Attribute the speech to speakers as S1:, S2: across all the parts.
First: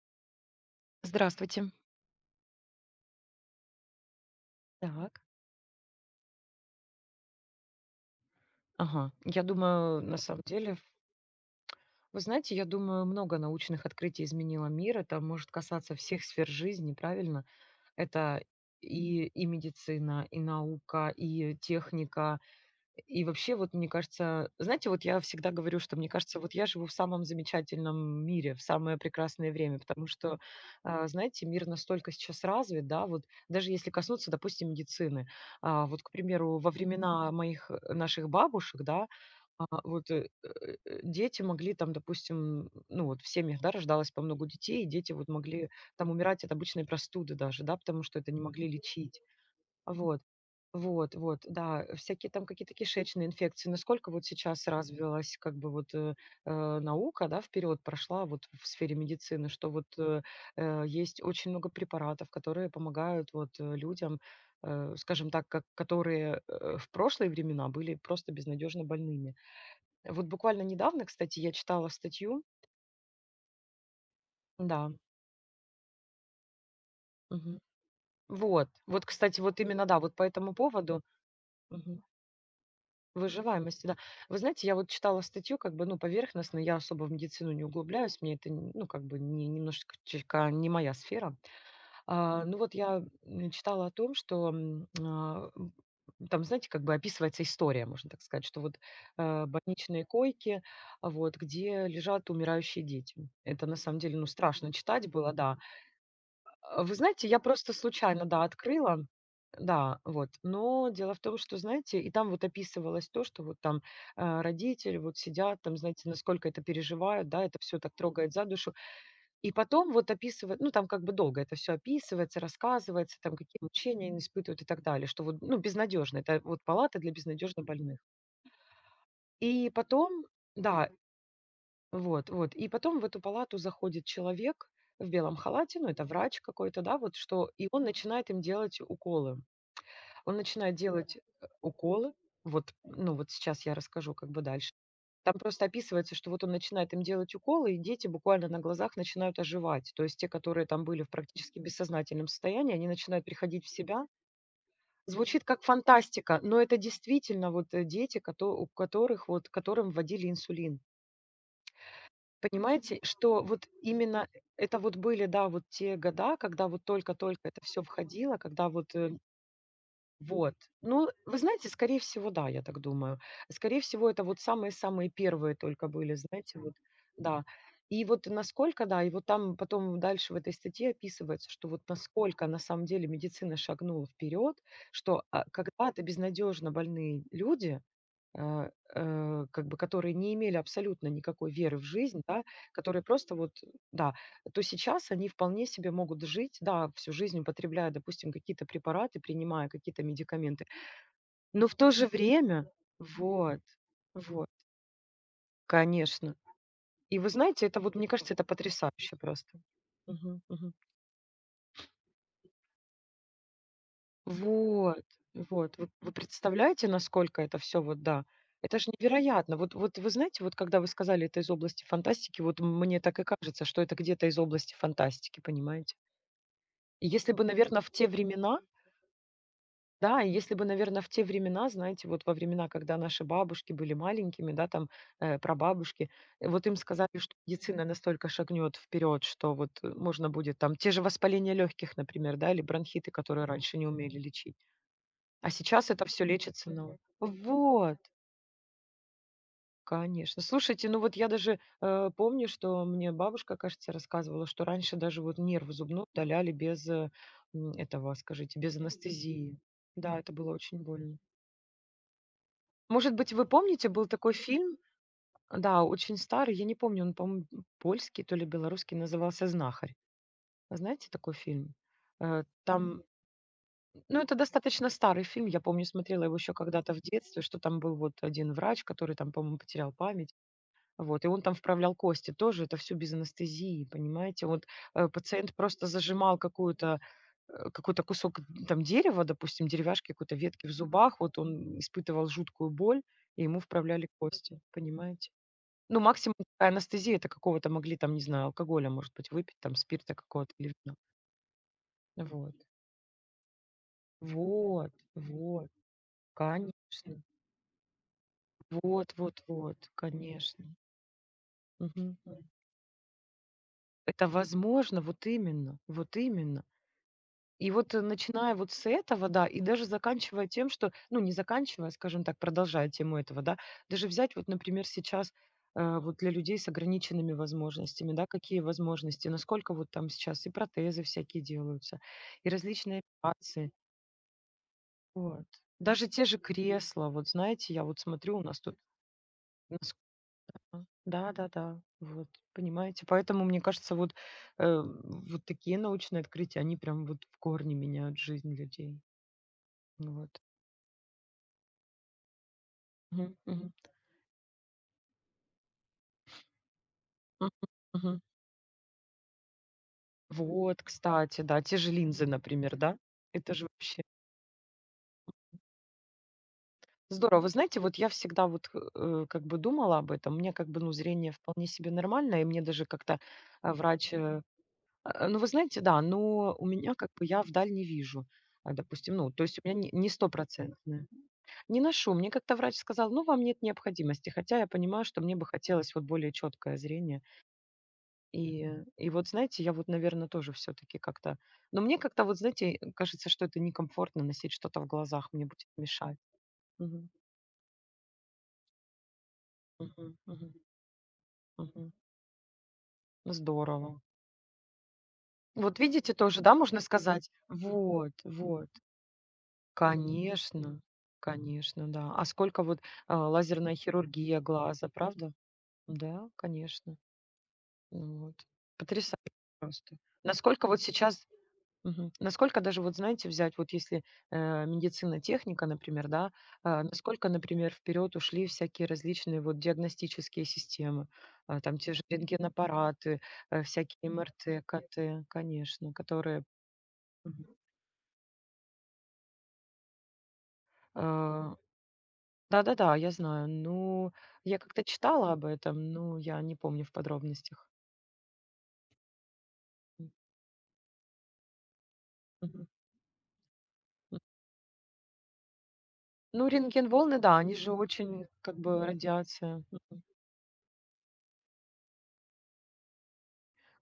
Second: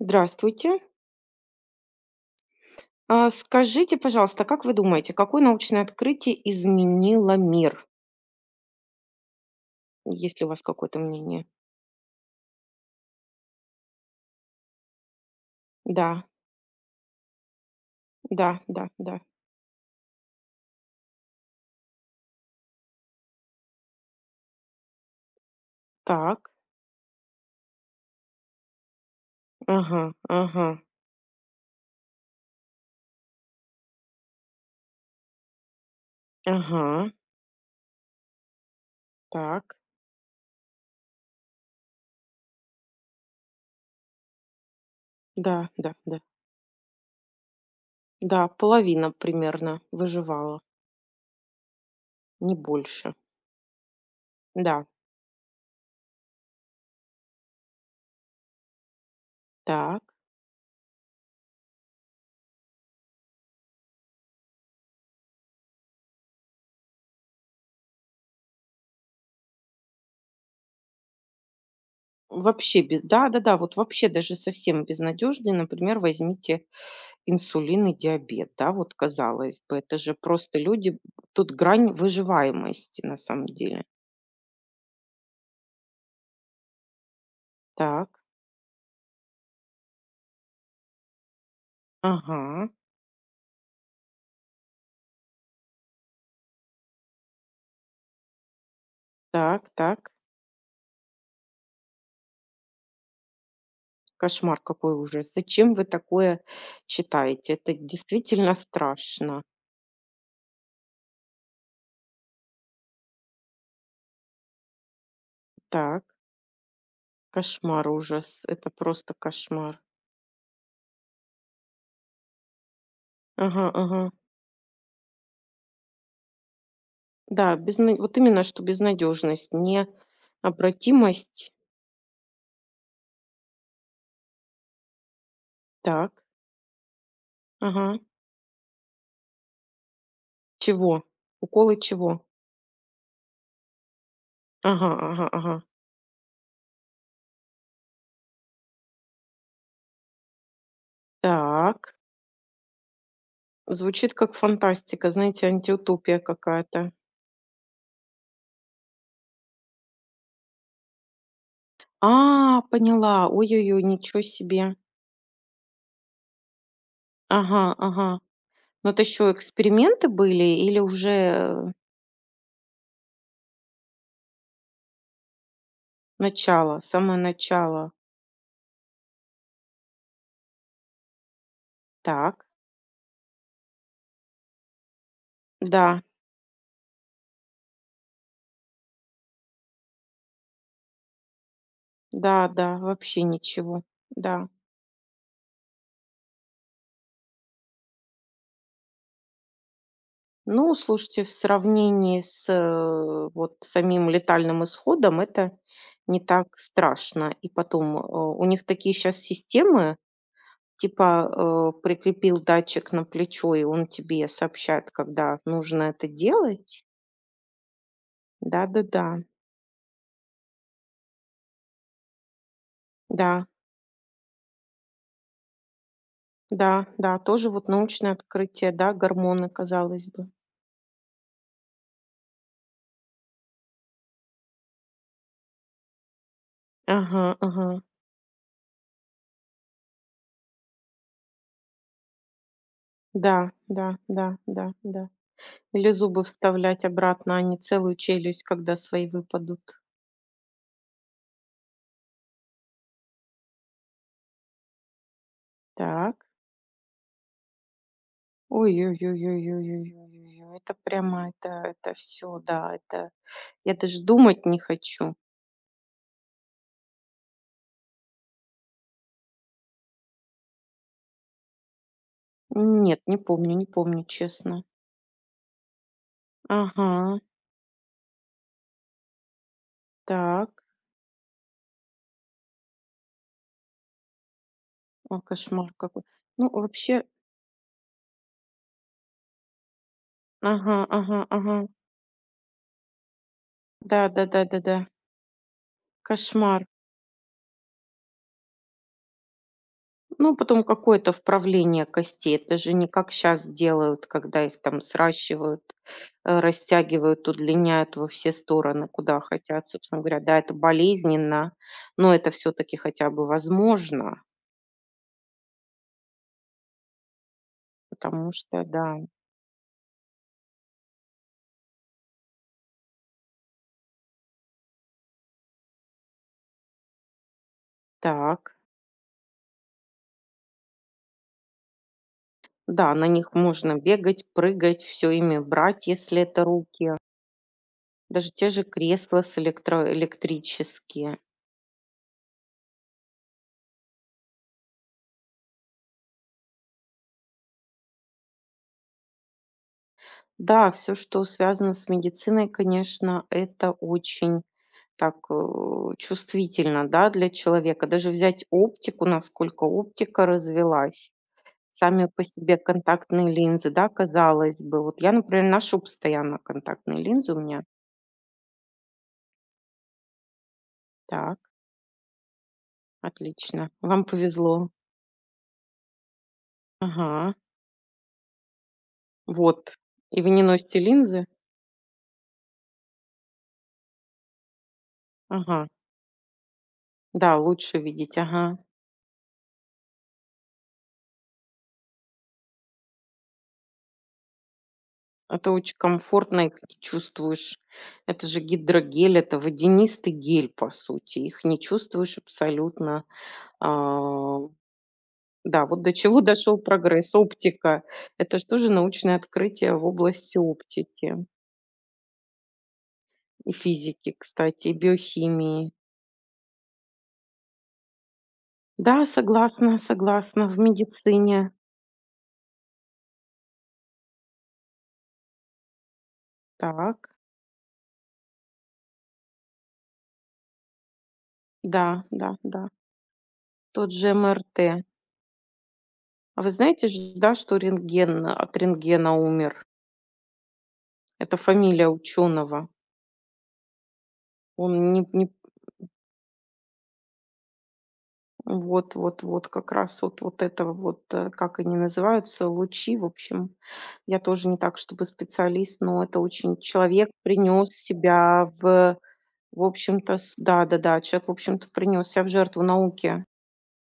S1: Здравствуйте.
S2: Здравствуйте.
S1: Скажите, пожалуйста, как вы думаете,
S2: Так.
S1: какое научное открытие изменило мир?
S2: Ага. Я думаю, на
S1: Есть
S2: самом
S1: ли у вас
S2: деле,
S1: какое-то мнение?
S2: вы знаете, я думаю, много научных открытий изменило мир. Это может касаться всех
S1: Да,
S2: сфер жизни, правильно? Это
S1: да, да, да.
S2: и медицина, и наука, и техника. И вообще, вот мне кажется, знаете, вот я всегда говорю, что мне кажется,
S1: Так,
S2: вот я живу в самом замечательном мире, в самое прекрасное время,
S1: ага,
S2: потому что,
S1: ага,
S2: знаете, мир настолько сейчас развит, да. Вот даже если коснуться, допустим, медицины, вот, к примеру, во
S1: ага,
S2: времена моих наших бабушек, да, а,
S1: так,
S2: вот э, э, дети могли там, допустим, ну вот в семьях, да, рождалось по много детей, и дети вот
S1: да,
S2: могли
S1: да,
S2: там
S1: да.
S2: умирать от обычной простуды даже, да, потому что это не
S1: Да,
S2: могли
S1: половина
S2: лечить.
S1: примерно
S2: Вот,
S1: выживала,
S2: вот, вот, да, всякие там
S1: не
S2: какие-то
S1: больше.
S2: кишечные инфекции. Насколько вот сейчас
S1: Да,
S2: развилась как бы вот наука, да, вперед прошла вот в сфере медицины, что вот
S1: так.
S2: э, э, есть очень много препаратов, которые помогают вот людям, скажем так, как, которые в прошлые времена были просто безнадежно больными. Вот буквально недавно, кстати, я читала статью,
S1: Вообще без, да, да, да, вот вообще даже совсем
S2: да.
S1: безнадежный, например, возьмите
S2: Мгм.
S1: инсулин и диабет,
S2: Вот,
S1: да, вот
S2: вот, кстати, вот
S1: казалось бы,
S2: именно,
S1: это
S2: да, вот
S1: же
S2: по этому
S1: просто люди,
S2: поводу.
S1: тут грань
S2: Мгм.
S1: выживаемости на самом деле.
S2: Выживаемости, да. Вы знаете, я вот читала статью, как бы, ну, поверхностно, я особо в медицину не
S1: Так,
S2: углубляюсь, мне это, ну, как бы, не, немножечко чутка не моя сфера. Ну,
S1: ага,
S2: вот я читала о том, что там, знаете, как бы описывается история, можно так сказать, что вот
S1: так,
S2: больничные
S1: так,
S2: койки, вот, где лежат умирающие дети. Это, на самом деле, ну,
S1: кошмар
S2: страшно
S1: какой
S2: читать было,
S1: ужас.
S2: да.
S1: Зачем вы такое
S2: Вы знаете, я
S1: читаете? Это
S2: просто случайно, да,
S1: действительно
S2: открыла.
S1: страшно.
S2: Да, вот. Но дело в том, что, знаете, и там вот описывалось то, что вот там, родители вот сидят, там,
S1: Так,
S2: знаете, насколько это переживают, да, это все
S1: кошмар,
S2: так трогает
S1: ужас,
S2: за
S1: это
S2: душу.
S1: просто
S2: И
S1: кошмар.
S2: потом вот описывает, ну, там как бы долго это все описывается, рассказывается, там, какие
S1: Ага,
S2: мучения
S1: ага.
S2: они испытывают и так далее, что вот, ну, безнадежно. Это вот палата для
S1: Да,
S2: безнадёжно больных.
S1: вот именно что безнадежность,
S2: И потом, да,
S1: необратимость.
S2: вот, вот. И потом в эту палату заходит человек в белом халате, ну, это
S1: Так,
S2: врач какой-то, да, вот что, и он
S1: ага.
S2: начинает им делать уколы. Он начинает
S1: Чего?
S2: делать
S1: Уколы
S2: уколы,
S1: чего?
S2: вот, ну, вот сейчас я расскажу как бы дальше.
S1: Ага, ага,
S2: Там
S1: ага.
S2: просто описывается, что вот он начинает им делать уколы, и дети буквально на глазах начинают оживать. То есть те, которые там были в практически
S1: Так.
S2: бессознательном состоянии, они начинают приходить в себя.
S1: Звучит как фантастика,
S2: Звучит
S1: знаете,
S2: как
S1: антиутопия
S2: фантастика, но это
S1: какая-то.
S2: действительно вот дети, у которых вот, которым вводили инсулин.
S1: А,
S2: Понимаете,
S1: поняла.
S2: что вот
S1: Ой-ой-ой, ничего
S2: именно
S1: себе.
S2: это вот были, да, вот те года, когда вот только-только
S1: Ага,
S2: это все
S1: ага.
S2: входило, когда
S1: Но это еще эксперименты были
S2: вот.
S1: или
S2: Ну,
S1: уже
S2: вы знаете, скорее всего, да, я так думаю. Скорее всего, это вот самые-самые первые только были, знаете, вот,
S1: начало, самое
S2: да.
S1: начало?
S2: И вот насколько, да, и вот там потом дальше в этой статье описывается, что вот
S1: Так,
S2: насколько на самом деле медицина шагнула вперед, что,
S1: да,
S2: когда-то безнадежно больные люди, э, как бы которые не имели абсолютно никакой веры в жизнь, да,
S1: да, да,
S2: которые
S1: вообще
S2: просто вот,
S1: ничего.
S2: да,
S1: Да.
S2: то сейчас они вполне себе могут жить, да, всю жизнь употребляя, допустим, какие-то препараты, принимая какие-то медикаменты,
S1: Ну, слушайте, в
S2: но в то же
S1: сравнении с
S2: время,
S1: вот
S2: вот,
S1: самим
S2: вот,
S1: летальным исходом это не
S2: конечно.
S1: так
S2: И вы
S1: страшно. И
S2: знаете, это вот,
S1: потом,
S2: мне кажется,
S1: у
S2: это
S1: них такие сейчас
S2: потрясающе просто.
S1: системы,
S2: Мгм, мгм.
S1: типа, прикрепил датчик на плечо, и он тебе сообщает,
S2: Вот,
S1: когда
S2: вот.
S1: нужно
S2: Вы
S1: это
S2: вы
S1: делать.
S2: представляете, насколько это все вот, да. Это же
S1: Да-да-да.
S2: невероятно. Вот вот вы знаете, вот когда вы сказали, это из области фантастики, вот мне так
S1: Да,
S2: и
S1: да, да,
S2: кажется, что это где-то из области фантастики, понимаете.
S1: да,
S2: И
S1: да,
S2: если бы,
S1: тоже вот
S2: наверное, в те
S1: научное
S2: времена,
S1: открытие, да, гормоны, казалось
S2: да,
S1: бы.
S2: и если бы, наверное, в те времена, знаете, вот во времена, когда наши бабушки были маленькими, да, там, прабабушки, вот им сказали,
S1: Ага,
S2: что
S1: ага.
S2: медицина настолько шагнет вперед, что вот, можно будет там те же воспаления легких, например, да, или бронхиты, которые
S1: Да,
S2: раньше не
S1: да,
S2: умели
S1: да,
S2: лечить.
S1: да, да.
S2: А
S1: Или
S2: сейчас это
S1: зубы
S2: все лечится
S1: вставлять
S2: на.
S1: обратно, а не целую
S2: Вот,
S1: челюсть, когда свои выпадут.
S2: конечно. Слушайте, ну вот я даже, помню, что мне бабушка, кажется, рассказывала, что раньше даже вот нерв зубной
S1: Так.
S2: удаляли без, этого, скажите, без анестезии. Да, это было
S1: Ой-ой-ой-ой-ой-ой-ой-ой. Это
S2: очень больно.
S1: прямо, это все, да, это.
S2: Может быть, вы
S1: Я
S2: помните,
S1: даже
S2: был такой
S1: думать не
S2: фильм,
S1: хочу.
S2: да, очень старый, я не помню, он, по-моему, польский, то ли белорусский, назывался «Знахарь». Знаете такой фильм? Э,
S1: Нет,
S2: там
S1: не помню, не помню,
S2: Ну, это
S1: честно.
S2: достаточно старый фильм. Я помню, смотрела его еще когда-то в
S1: Ага,
S2: детстве, что там был вот один врач, который там, по-моему, потерял память.
S1: так.
S2: Вот, и он там вправлял кости. Тоже это все без анестезии, понимаете?
S1: О,
S2: Пациент
S1: кошмар
S2: просто
S1: какой.
S2: зажимал
S1: Ну, вообще,
S2: какой-то кусок там дерева, допустим, деревяшки, какой-то ветки в
S1: ага,
S2: зубах.
S1: ага,
S2: Вот
S1: ага.
S2: он испытывал жуткую боль, и ему вправляли
S1: Да, да, да,
S2: кости,
S1: да, да.
S2: понимаете? Ну, максимум
S1: Кошмар.
S2: такая анестезия, это какого-то могли там, не знаю, алкоголя, может быть, выпить, там, спирта
S1: Ну,
S2: какого-то
S1: потом
S2: или вина.
S1: какое-то вправление костей. Это
S2: Вот.
S1: же не как сейчас делают, когда их там
S2: Вот,
S1: сращивают,
S2: вот, конечно.
S1: растягивают, удлиняют во все стороны,
S2: Вот
S1: куда
S2: вот
S1: хотят.
S2: вот,
S1: Собственно говоря, да, это
S2: конечно.
S1: болезненно, но
S2: Мгм.
S1: это
S2: Мгм.
S1: все-таки хотя бы возможно,
S2: Это возможно, вот именно, вот именно. И вот,
S1: потому
S2: начиная
S1: что,
S2: вот с
S1: да,
S2: этого, да, и даже заканчивая тем, что, ну, не заканчивая, скажем так, продолжая тему этого, да, даже взять вот, например, сейчас, вот для людей с ограниченными возможностями, да,
S1: так.
S2: какие возможности, насколько вот там сейчас и протезы всякие делаются, и
S1: Да,
S2: различные
S1: на них
S2: операции.
S1: можно бегать, прыгать, все ими
S2: Вот.
S1: брать,
S2: Даже
S1: если
S2: те же
S1: это руки.
S2: кресла, вот знаете, я вот
S1: Даже
S2: смотрю, у
S1: те
S2: нас
S1: же
S2: тут.
S1: кресла с электро
S2: А,
S1: электрические.
S2: да-да-да, вот, понимаете? Поэтому, мне кажется, вот, вот такие научные открытия, они прям вот в корне меняют жизнь людей. Ну вот.
S1: Да, все, что связано с медициной, конечно,
S2: Мгм,
S1: это
S2: мгм,
S1: очень так, чувствительно, да, для
S2: мгм,
S1: человека. Даже
S2: мгм.
S1: взять оптику, насколько оптика
S2: Вот,
S1: развелась.
S2: кстати, да, те же
S1: Сами по
S2: линзы,
S1: себе
S2: например, да?
S1: контактные
S2: Это же
S1: линзы, да,
S2: вообще
S1: казалось бы. Вот я, например, ношу постоянно контактные линзы у
S2: здорово. Вы
S1: меня.
S2: знаете, вот я всегда вот, как бы думала об этом. У меня как бы, ну, зрение
S1: Так,
S2: вполне себе нормальное, и мне даже как-то,
S1: отлично. Вам
S2: врач,
S1: повезло.
S2: ну, вы знаете, да, но у меня как бы
S1: Ага,
S2: я вдаль не вижу, допустим, ну, то есть у меня
S1: вот.
S2: не
S1: И вы не носите
S2: стопроцентное.
S1: линзы?
S2: Не ношу. Мне как-то врач сказал: «Ну, вам нет необходимости». Хотя я понимаю, что мне бы
S1: Ага.
S2: хотелось вот более четкое зрение.
S1: Да, лучше видеть. Ага.
S2: И и вот, знаете, я вот, наверное, тоже все-таки как-то, но мне как-то вот, знаете, кажется, что это некомфортно носить что-то в глазах, мне
S1: Это
S2: будет
S1: очень
S2: мешать.
S1: комфортно, их т
S2: Мгм.
S1: чувствуешь. Это же гидрогель, это водянистый
S2: Мгм.
S1: гель,
S2: Мгм.
S1: по сути. Их не
S2: Мгм.
S1: чувствуешь абсолютно.
S2: Здорово.
S1: А, да,
S2: Вот
S1: вот до
S2: видите,
S1: чего
S2: тоже, да,
S1: дошел
S2: можно
S1: прогресс.
S2: сказать?
S1: Оптика.
S2: Вот,
S1: Это ж
S2: вот.
S1: тоже научное открытие в области
S2: Конечно,
S1: оптики
S2: конечно, да. А сколько вот,
S1: и
S2: лазерная
S1: физики,
S2: хирургия
S1: кстати, и
S2: глаза, правда?
S1: биохимии.
S2: Да, конечно. Ну вот.
S1: Да,
S2: Потрясающе
S1: согласна,
S2: просто.
S1: согласна. В
S2: Насколько вот сейчас,
S1: медицине.
S2: насколько даже вот, знаете, взять, вот если, медицина, техника, например, да,
S1: Так.
S2: насколько, например, вперед ушли всякие различные вот диагностические системы, там
S1: Да,
S2: те же
S1: да, да.
S2: рентгенаппараты,
S1: Тот
S2: всякие
S1: же МРТ.
S2: МРТ, КТ, конечно,
S1: А
S2: которые.
S1: вы знаете же, да,
S2: Мгм.
S1: что рентген от рентгена умер? Это
S2: А,
S1: фамилия ученого.
S2: да-да-да, я знаю. Ну, я
S1: Он
S2: как-то
S1: не не
S2: читала об этом, но я не помню в подробностях.
S1: вот вот вот как раз вот вот этого вот, как они называются,
S2: Мгм.
S1: лучи. В общем, я тоже не так чтобы специалист, но это
S2: Ну,
S1: очень человек
S2: рентген-волны, да, они
S1: принес
S2: же очень,
S1: себя
S2: как бы,
S1: в
S2: радиация.
S1: в
S2: Мгм.
S1: общем-то, с да-да-да, человек, в общем-то, принес себя в жертву науке.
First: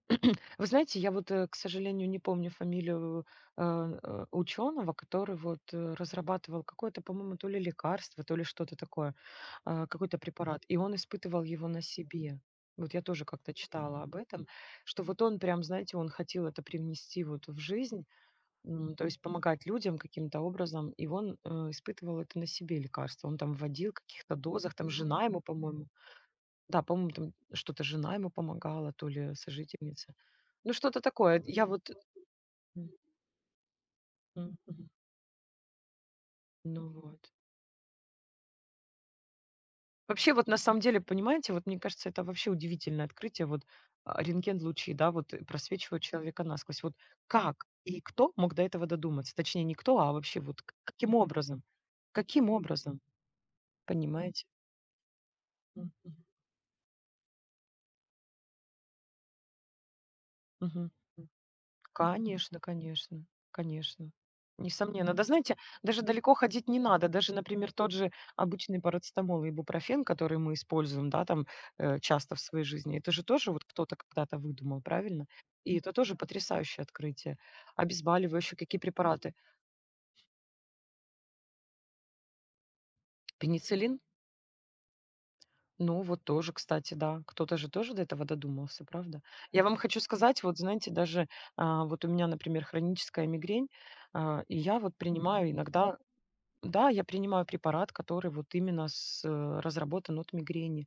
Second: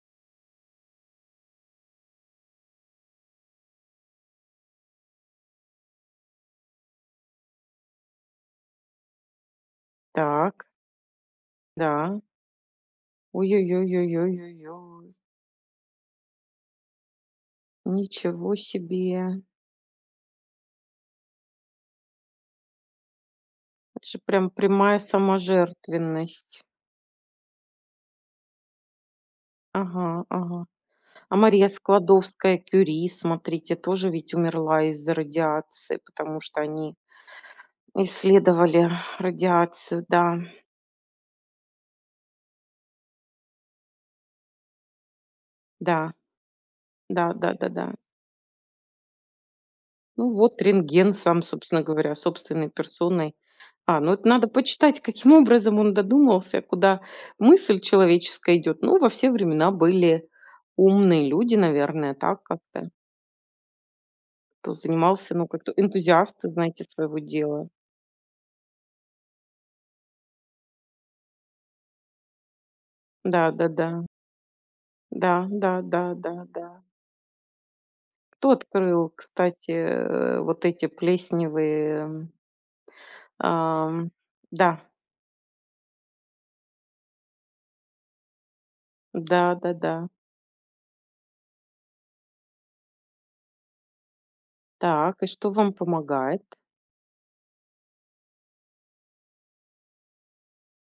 S2: Вы знаете, я вот, к сожалению, не помню фамилию э, ученого, который вот разрабатывал какое-то, по-моему, то ли лекарство, то ли что-то такое, какой-то препарат,
S1: Так,
S2: и он испытывал его на
S1: да.
S2: себе. Вот я тоже
S1: Ой,
S2: как-то
S1: ой, ой,
S2: читала
S1: ой,
S2: об
S1: ой,
S2: этом, что
S1: ой.
S2: вот он прям, знаете, он хотел это привнести вот в жизнь,
S1: Ничего
S2: то есть
S1: себе!
S2: помогать людям каким-то образом, и он испытывал это на себе лекарство. Он там вводил в
S1: Это же
S2: каких-то
S1: прям
S2: дозах, там
S1: прямая
S2: жена ему, по-моему.
S1: саможертвенность.
S2: Да, по-моему, там что-то жена ему помогала, то ли
S1: Ага,
S2: сожительница.
S1: ага.
S2: Ну, что-то
S1: А
S2: такое. Вот. Я
S1: Мария
S2: вот
S1: Складовская
S2: м,
S1: Кюри, смотрите, тоже ведь умерла
S2: мгм.
S1: из-за радиации, потому что
S2: Ну
S1: они
S2: вот.
S1: исследовали радиацию.
S2: Вообще,
S1: Да,
S2: вот на самом деле, понимаете, вот мне кажется, это вообще удивительное открытие. Вот рентген-лучи, да, вот просвечивают
S1: да,
S2: человека насквозь. Вот
S1: да, да,
S2: как
S1: да, да.
S2: и кто мог до этого додуматься? Точнее, не кто, а
S1: Ну
S2: вообще
S1: вот
S2: вот
S1: рентген
S2: каким
S1: сам,
S2: образом?
S1: собственно говоря,
S2: Каким
S1: собственной
S2: образом?
S1: персоной. А, ну это
S2: Понимаете?
S1: надо почитать, каким образом он
S2: Мгм.
S1: додумался, куда мысль человеческая идет. Ну, во все времена были
S2: Мгм.
S1: умные люди, наверное, так
S2: Конечно,
S1: как-то.
S2: конечно, конечно.
S1: Кто
S2: Несомненно. Да
S1: занимался, ну,
S2: знаете,
S1: как-то
S2: даже далеко
S1: энтузиасты,
S2: ходить не
S1: знаете,
S2: надо.
S1: своего
S2: Даже,
S1: дела.
S2: например, тот же обычный парацетамол и бупрофен, который мы используем, да, там часто в своей жизни, это же
S1: Да,
S2: тоже вот
S1: да, да.
S2: кто-то когда-то выдумал, правильно?
S1: Да, да,
S2: И это
S1: да,
S2: тоже
S1: да, да.
S2: потрясающее открытие.
S1: Кто
S2: Обезболивающие какие
S1: открыл,
S2: препараты?
S1: кстати, вот эти плесневые, м,
S2: Пенициллин?
S1: ам, да,
S2: Ну, вот тоже, кстати, да. Кто-то же тоже до этого додумался, правда? Я вам
S1: да-да-да.
S2: хочу сказать, вот знаете, даже вот у меня, например, хроническая мигрень, и я вот
S1: Так, и что
S2: принимаю
S1: вам
S2: иногда.
S1: помогает?
S2: Да, я принимаю препарат, который вот именно разработан от мигрени.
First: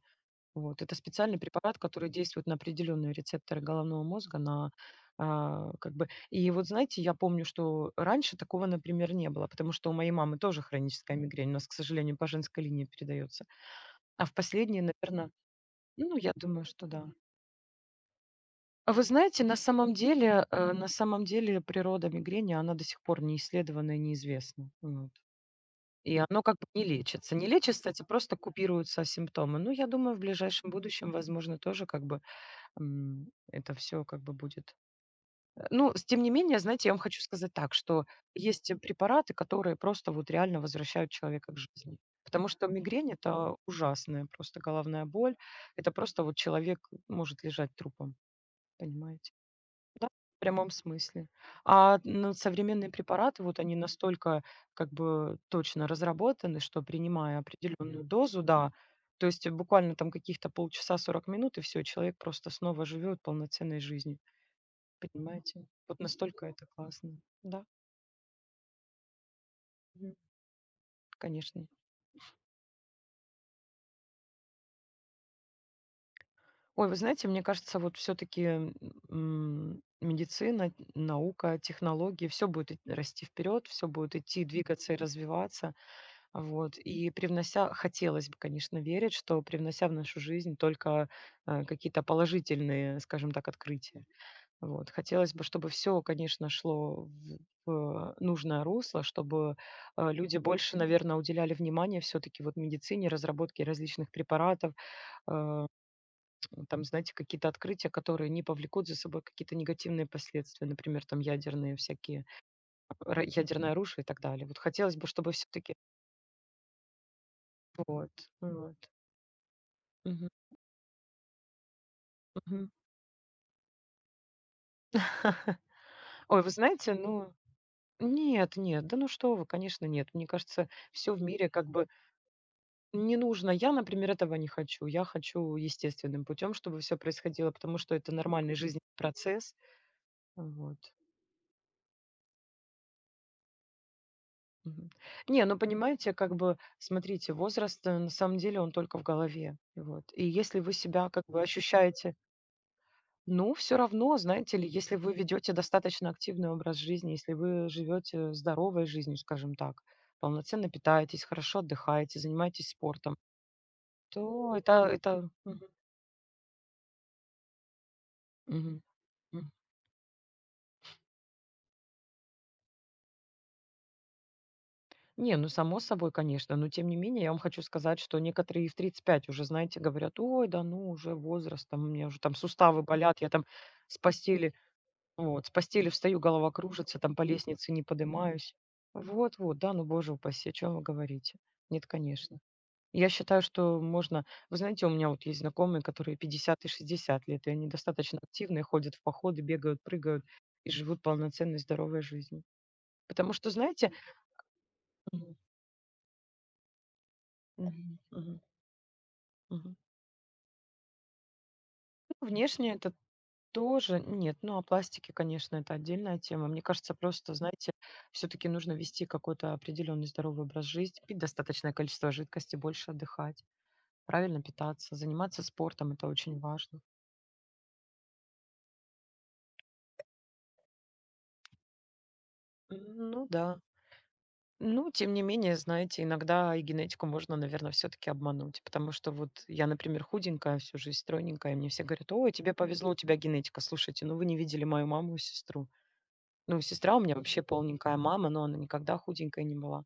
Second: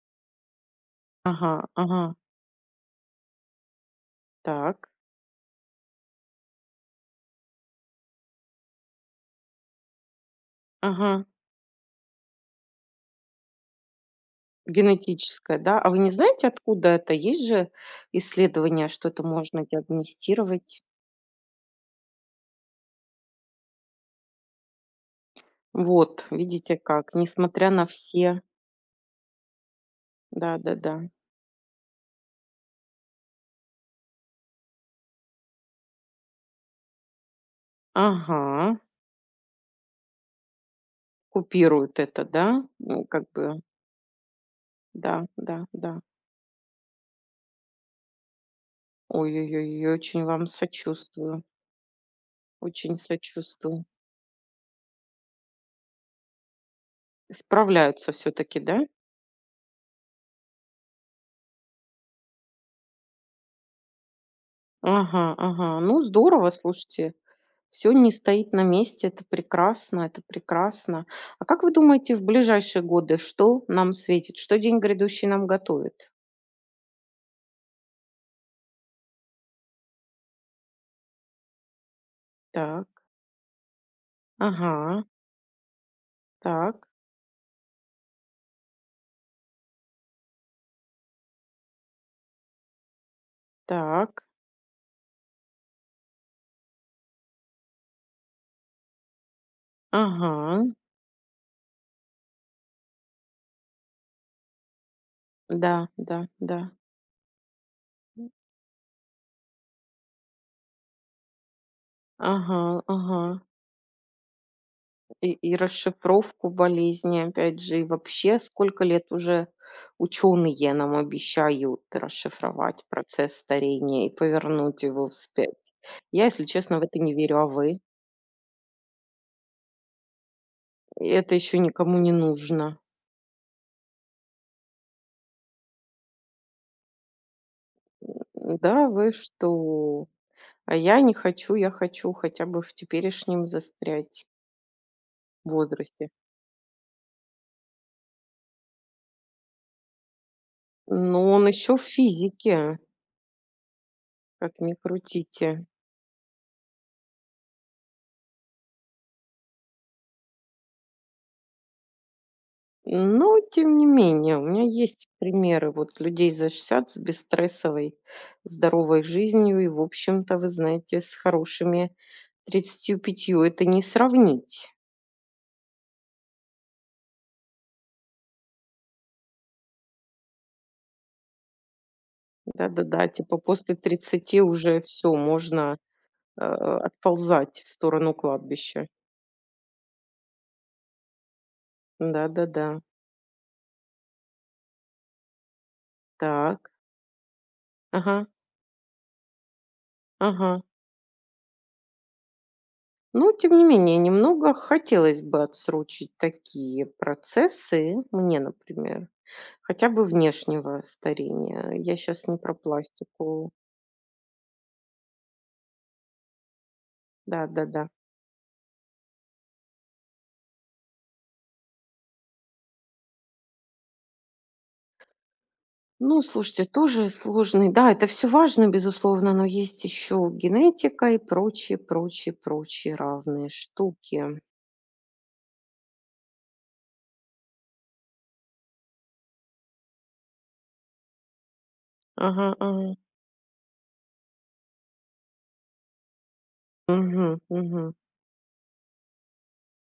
S2: Вот. Это специальный
S1: Ага,
S2: препарат, который
S1: ага,
S2: действует на определенные рецепторы головного мозга, на
S1: так,
S2: как бы. И вот знаете, я помню, что раньше такого, например, не было, потому что у моей мамы тоже хроническая
S1: ага.
S2: мигрень. У нас, к сожалению, по женской линии передается. А в последние, наверное,
S1: Генетическое, да? А вы не
S2: ну, я
S1: знаете,
S2: думаю, что
S1: откуда
S2: да.
S1: это? Есть же исследования,
S2: А вы
S1: что это
S2: знаете, на
S1: можно
S2: самом деле,
S1: диагностировать.
S2: природа мигрени, она до сих пор не исследована и неизвестна. Вот. И
S1: Вот,
S2: оно как бы
S1: видите
S2: не
S1: как,
S2: лечится. Не
S1: несмотря
S2: лечится,
S1: на
S2: кстати, просто
S1: все
S2: купируются симптомы. Ну, я думаю, в ближайшем
S1: да-да-да.
S2: будущем, возможно, тоже как бы, это все как бы будет. Ну, тем не менее, знаете, я вам хочу сказать так, что
S1: Ага,
S2: есть препараты, которые просто вот реально возвращают человека к жизни.
S1: купируют это,
S2: Потому
S1: да?
S2: что
S1: Ну,
S2: мигрень–
S1: как
S2: это
S1: бы,
S2: ужасная просто головная
S1: да,
S2: боль.
S1: да,
S2: Это
S1: да.
S2: просто вот человек может лежать трупом, понимаете?
S1: Ой-ой-ой,
S2: Да,
S1: очень
S2: в
S1: вам
S2: прямом смысле.
S1: сочувствую.
S2: А, ну, современные
S1: Очень
S2: препараты, вот они
S1: сочувствую.
S2: настолько как бы точно разработаны, что принимая определенную
S1: Справляются все
S2: дозу,
S1: таки
S2: да,
S1: да?
S2: то есть буквально там каких-то полчаса, 40 минут, и все, человек просто снова живет полноценной жизнью.
S1: Ага,
S2: Понимаете?
S1: ага.
S2: Вот
S1: Ну,
S2: настолько
S1: здорово,
S2: это
S1: слушайте.
S2: классно. Да,
S1: Все не стоит на месте. Это прекрасно,
S2: мгм,
S1: это прекрасно. А как
S2: конечно.
S1: вы думаете, в ближайшие годы что нам светит? Что день грядущий нам готовит?
S2: Ой, вы знаете, мне кажется, вот все-таки медицина, наука, технологии, все будет
S1: Так.
S2: расти вперед, все будет идти, двигаться и
S1: Ага.
S2: развиваться. Вот.
S1: Так,
S2: И привнося, хотелось бы, конечно, верить, что привнося в нашу жизнь только какие-то положительные, скажем так, открытия.
S1: так.
S2: Вот. Хотелось бы, чтобы все, конечно, шло в нужное русло, чтобы люди. Мгм.
S1: Ага.
S2: Больше, наверное, уделяли внимание все-таки вот медицине, разработке различных препаратов, э,
S1: Да, да, да.
S2: там, знаете, какие-то открытия, которые не повлекут за собой какие-то негативные последствия, например, там ядерные всякие,
S1: Ага, ага.
S2: ядерное оружие и так далее. Вот хотелось бы, чтобы
S1: И
S2: все-таки...
S1: расшифровку болезни, опять же, и
S2: Вот,
S1: вообще,
S2: вот.
S1: сколько лет уже
S2: Мгм.
S1: ученые нам обещают
S2: Мгм.
S1: расшифровать процесс старения и повернуть его вспять. Я,
S2: Ой,
S1: если
S2: вы
S1: честно, в
S2: знаете,
S1: это не
S2: ну
S1: верю, а вы?
S2: нет, нет, да ну что вы, конечно, нет. Мне кажется,
S1: И
S2: все в
S1: это
S2: мире
S1: еще
S2: как бы
S1: никому не нужно.
S2: не нужно. Я, например, этого не хочу. Я хочу естественным путем, чтобы все происходило, потому что это нормальный жизненный
S1: Да, вы
S2: процесс.
S1: что? А
S2: Вот.
S1: я не хочу, я хочу хотя бы в теперешнем застрять
S2: Мгм. Не, ну
S1: возрасте.
S2: понимаете, как бы, смотрите, возраст, на самом деле, он только в голове. Вот. И если вы себя как
S1: Но
S2: бы
S1: он еще в
S2: ощущаете...
S1: физике,
S2: Ну, все равно,
S1: как
S2: знаете ли,
S1: ни
S2: если вы
S1: крутите.
S2: ведете достаточно активный образ жизни, если вы живете здоровой жизнью, скажем так, полноценно питаетесь, хорошо отдыхаете, занимаетесь спортом,
S1: Но тем не менее, у
S2: то
S1: меня
S2: это
S1: есть
S2: это Мгм.
S1: примеры вот людей за 60 с бесстрессовой,
S2: Мгм.
S1: здоровой
S2: М.
S1: жизнью и, в общем-то, вы знаете, с хорошими 35 это не сравнить.
S2: Не, ну, само собой, конечно, но тем не менее я вам хочу сказать, что некоторые и в 35 уже, знаете, говорят: "Ой, да ну, уже возраст, там, у меня уже там суставы
S1: Да-да-да,
S2: болят, я
S1: типа
S2: там
S1: после
S2: с
S1: 30
S2: постели...
S1: уже все
S2: Вот, с
S1: можно,
S2: постели встаю, голова кружится, там по
S1: отползать в
S2: лестнице не
S1: сторону
S2: поднимаюсь".
S1: кладбища.
S2: Вот-вот, да, ну, боже упаси, о чем вы говорите? Нет, конечно.
S1: Да-да-да.
S2: Я считаю, что можно... Вы знаете, у меня вот есть знакомые, которые 50 и
S1: Так.
S2: 60 лет, и они
S1: Ага,
S2: достаточно активные, ходят в походы, бегают, прыгают
S1: ага.
S2: и живут полноценной, здоровой жизнью.
S1: Но
S2: Потому что,
S1: тем не
S2: знаете...
S1: менее, немного хотелось
S2: Мгм.
S1: бы отсрочить такие процессы,
S2: Мгм.
S1: мне,
S2: Мгм.
S1: например.
S2: Мгм.
S1: Хотя бы внешнего старения. Я
S2: Ну,
S1: сейчас не про
S2: внешне это...
S1: пластику.
S2: Тоже нет, ну, о пластике, конечно, это отдельная тема. Мне кажется, просто, знаете,
S1: Да-да-да.
S2: все-таки нужно вести какой-то определенный здоровый образ жизни, пить достаточное количество жидкости, больше отдыхать, правильно питаться, заниматься спортом, это
S1: Ну,
S2: очень
S1: слушайте,
S2: важно.
S1: тоже сложный. Да, это все важно, безусловно, но есть еще генетика и прочие, прочие, прочие
S2: Ну да.
S1: равные штуки.
S2: Ну, тем не менее, знаете, иногда и генетику можно, наверное, все-таки обмануть, потому что вот я, например, худенькая всю жизнь, стройненькая, и мне все говорят: ой,
S1: Ага,
S2: тебе повезло,
S1: ага.
S2: у тебя генетика. Слушайте, ну вы не видели мою маму и сестру. Ну, сестра у меня
S1: Мгм,
S2: вообще
S1: мгм.
S2: полненькая, мама, но она никогда худенькая не была.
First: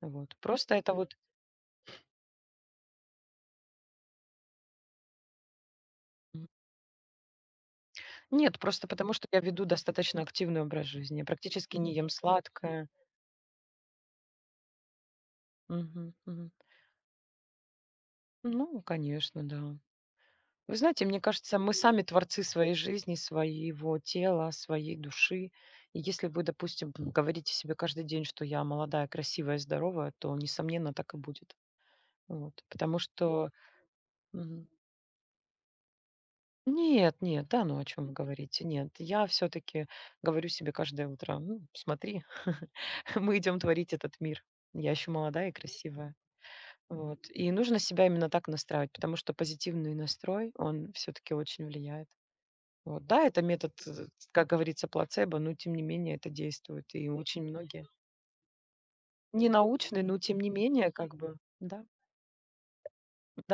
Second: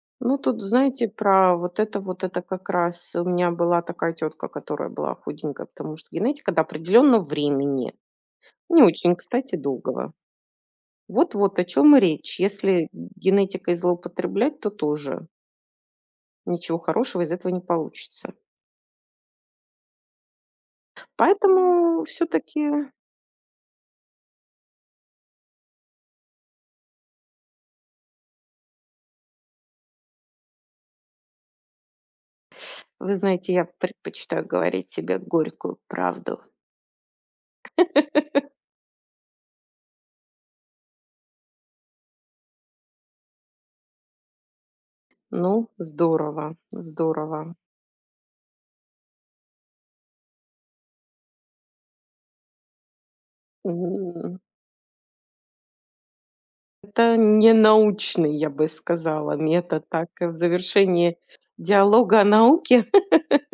S2: Вот.
S1: Ну, тут,
S2: Просто это
S1: знаете,
S2: вот...
S1: про вот это как раз у меня была такая тетка, которая была худенькая, потому что
S2: м,
S1: генетика до определенного времени,
S2: нет,
S1: не
S2: просто потому
S1: очень,
S2: что я
S1: кстати,
S2: веду
S1: долгого.
S2: достаточно активный образ жизни. Я
S1: Вот-вот о
S2: практически не
S1: чем и
S2: ем
S1: речь.
S2: сладкое.
S1: Если генетикой злоупотреблять, то тоже
S2: Мгм, мгм.
S1: ничего хорошего из этого не получится.
S2: Ну, конечно, да. Вы знаете, мне кажется, мы сами
S1: Поэтому все
S2: творцы
S1: таки
S2: своей жизни, своего тела, своей души. И если вы, допустим, говорите себе каждый день, что я молодая, красивая, здоровая, то, несомненно, так и будет. Вот. Потому
S1: вы
S2: что...
S1: знаете, я предпочитаю говорить тебе горькую правду.
S2: Нет, нет, да, ну о чем вы говорите? Нет, я все-таки говорю себе каждое утро, ну, смотри, мы идем творить этот мир. Я еще молодая и
S1: Ну,
S2: красивая.
S1: здорово,
S2: Вот. И
S1: здорово.
S2: нужно себя именно так настраивать, потому что позитивный настрой, он все-таки очень влияет. Вот. Да, это метод,
S1: М,
S2: как говорится, плацебо, но тем не менее это действует. И
S1: это
S2: очень
S1: не
S2: многие.
S1: научный, я бы сказала,
S2: Не
S1: метод.
S2: научный,
S1: Так,
S2: но
S1: в
S2: тем не менее, как
S1: завершении
S2: бы, да,
S1: диалога о науке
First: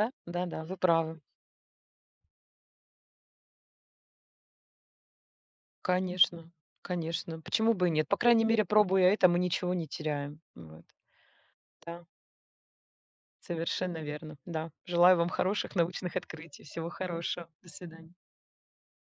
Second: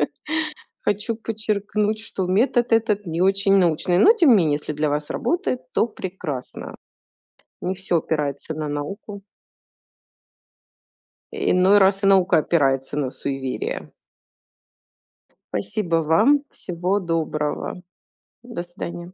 S2: да, да, да, вы
S1: хочу
S2: правы.
S1: подчеркнуть, что метод этот не очень научный, но тем не менее, если для вас работает, то
S2: Конечно,
S1: прекрасно.
S2: конечно.
S1: Не
S2: Почему бы и
S1: все
S2: нет? По крайней
S1: опирается
S2: мере,
S1: на
S2: пробуя
S1: науку.
S2: это, мы ничего не теряем. Вот.
S1: Иной раз
S2: Да,
S1: и наука опирается на суеверие.
S2: совершенно верно. Да. Желаю вам хороших
S1: Спасибо
S2: научных
S1: вам.
S2: открытий. Всего
S1: Всего
S2: хорошего. До
S1: доброго.
S2: свидания.
S1: До свидания.